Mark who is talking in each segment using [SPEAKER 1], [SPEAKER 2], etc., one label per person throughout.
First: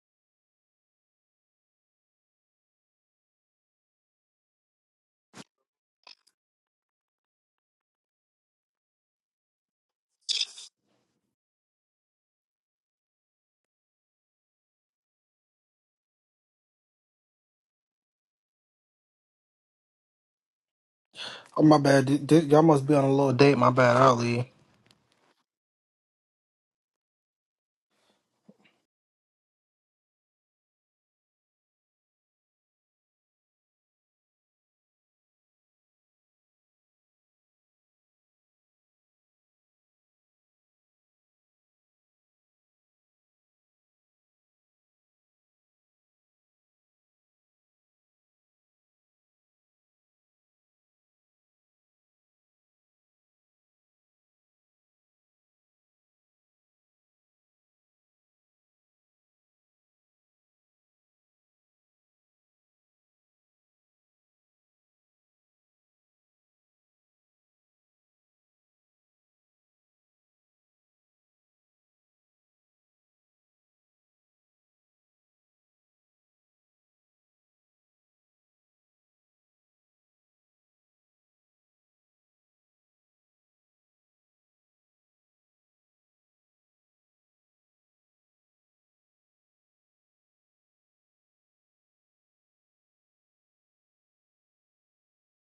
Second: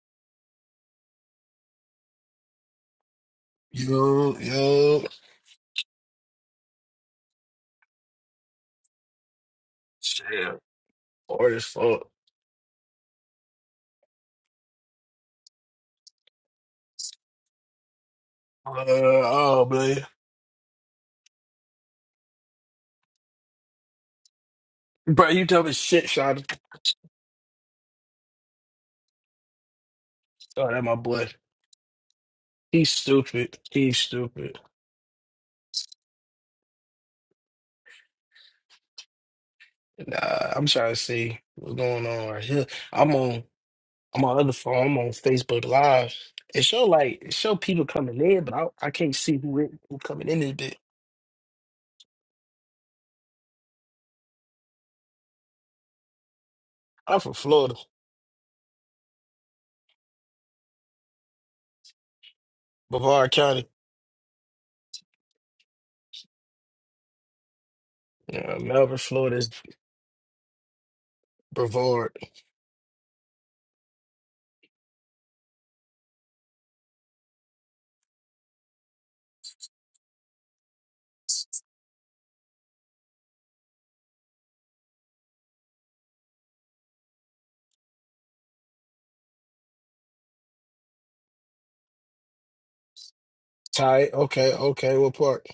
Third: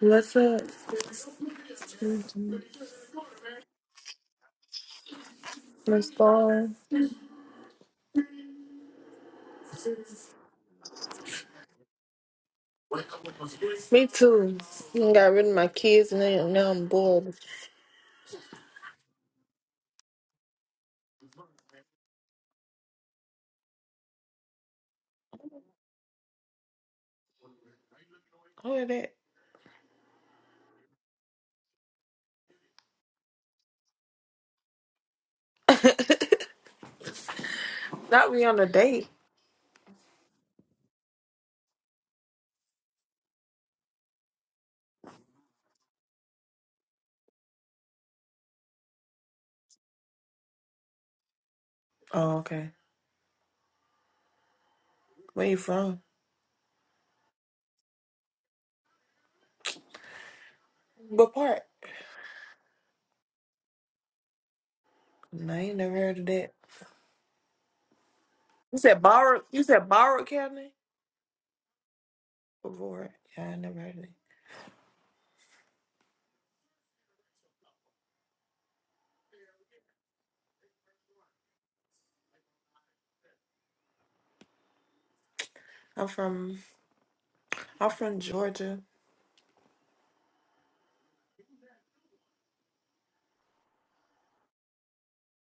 [SPEAKER 1] What's up,
[SPEAKER 2] Yo, yo,
[SPEAKER 1] My Star?
[SPEAKER 2] shit, hard as fuck.
[SPEAKER 1] Me too. I got rid of my kids and then now I'm bored.
[SPEAKER 2] Uh, oh, man.
[SPEAKER 3] Oh my bad. Did- did- y'all must be on a little date. My bad. I'll leave.
[SPEAKER 2] Bro, you dumb as shit, Sean.
[SPEAKER 1] Who is that?
[SPEAKER 2] Oh, that my boy. He's stupid. He's stupid.
[SPEAKER 1] Not we on a date.
[SPEAKER 2] Nah, I'm trying to see what's going on right here. I'm on, I'm on other phone. I'm on Facebook Live. It show like, it show people coming in, but I, I can't see who it, who coming in this bit.
[SPEAKER 1] Oh, okay. Where you from?
[SPEAKER 2] I'm from Florida,
[SPEAKER 1] What part?
[SPEAKER 2] Brevard County.
[SPEAKER 1] No, I ain't never heard of that.
[SPEAKER 2] Yeah,
[SPEAKER 1] You
[SPEAKER 2] Melbourne,
[SPEAKER 1] said
[SPEAKER 2] Florida
[SPEAKER 1] borrowed.
[SPEAKER 2] is
[SPEAKER 1] You said borrowed county
[SPEAKER 2] Brevard.
[SPEAKER 1] before. it. Yeah, I never heard of it. I'm from. I'm from Georgia.
[SPEAKER 2] Tight. Okay, okay. What part?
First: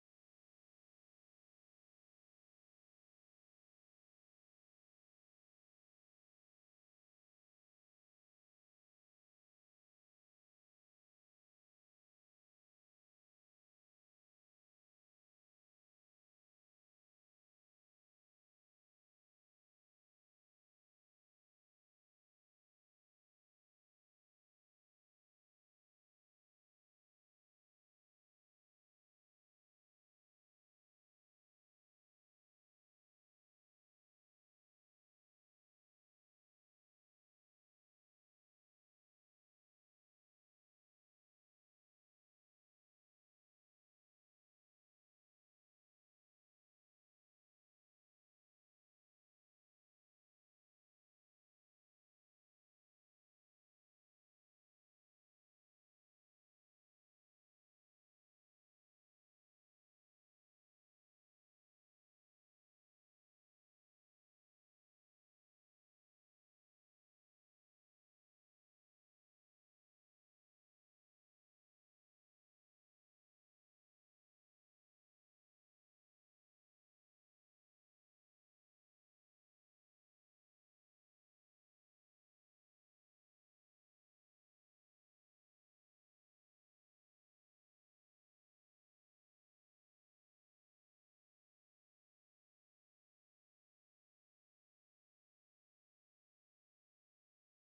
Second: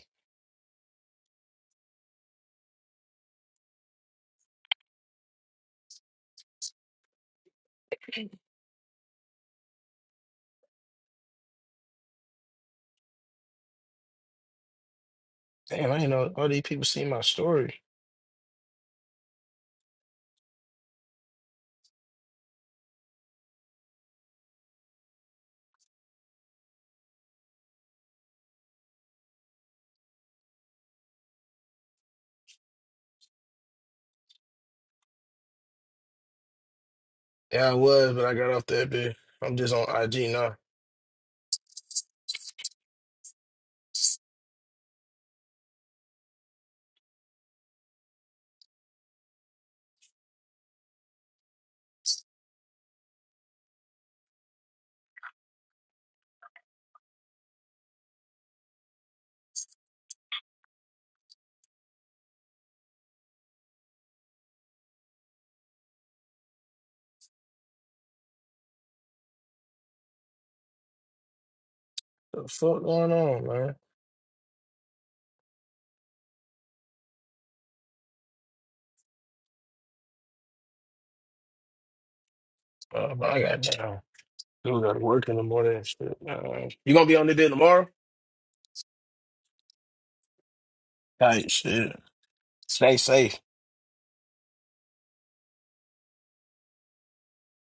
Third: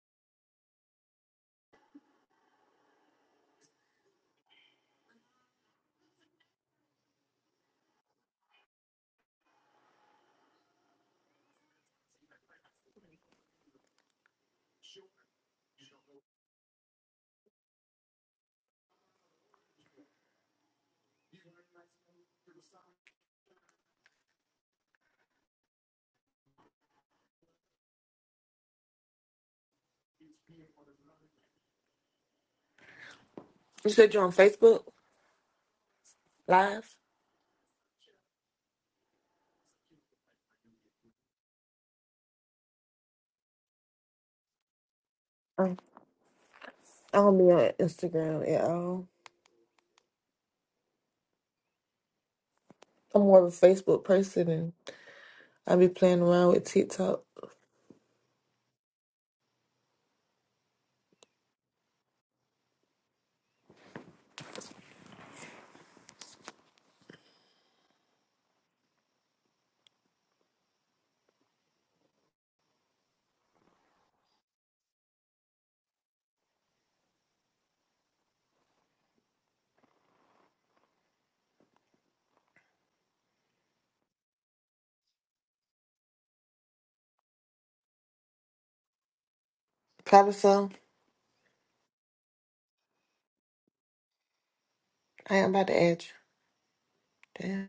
[SPEAKER 2] Damn, I didn't know all these people see my story.
[SPEAKER 1] You said you're on Facebook Live.
[SPEAKER 2] Yeah, I was, but I got off that bit. I'm just on IG now.
[SPEAKER 1] Um, I don't be on Instagram at all. I'm more of a Facebook person, and I be playing around with TikTok.
[SPEAKER 2] What the fuck going on, man? Uh, but I got down. Dude, gotta work in the morning and shit. man. you gonna be on the bit tomorrow?
[SPEAKER 1] Probably so.
[SPEAKER 2] Tight shit. Stay safe.
[SPEAKER 1] I am about to add you. Damn.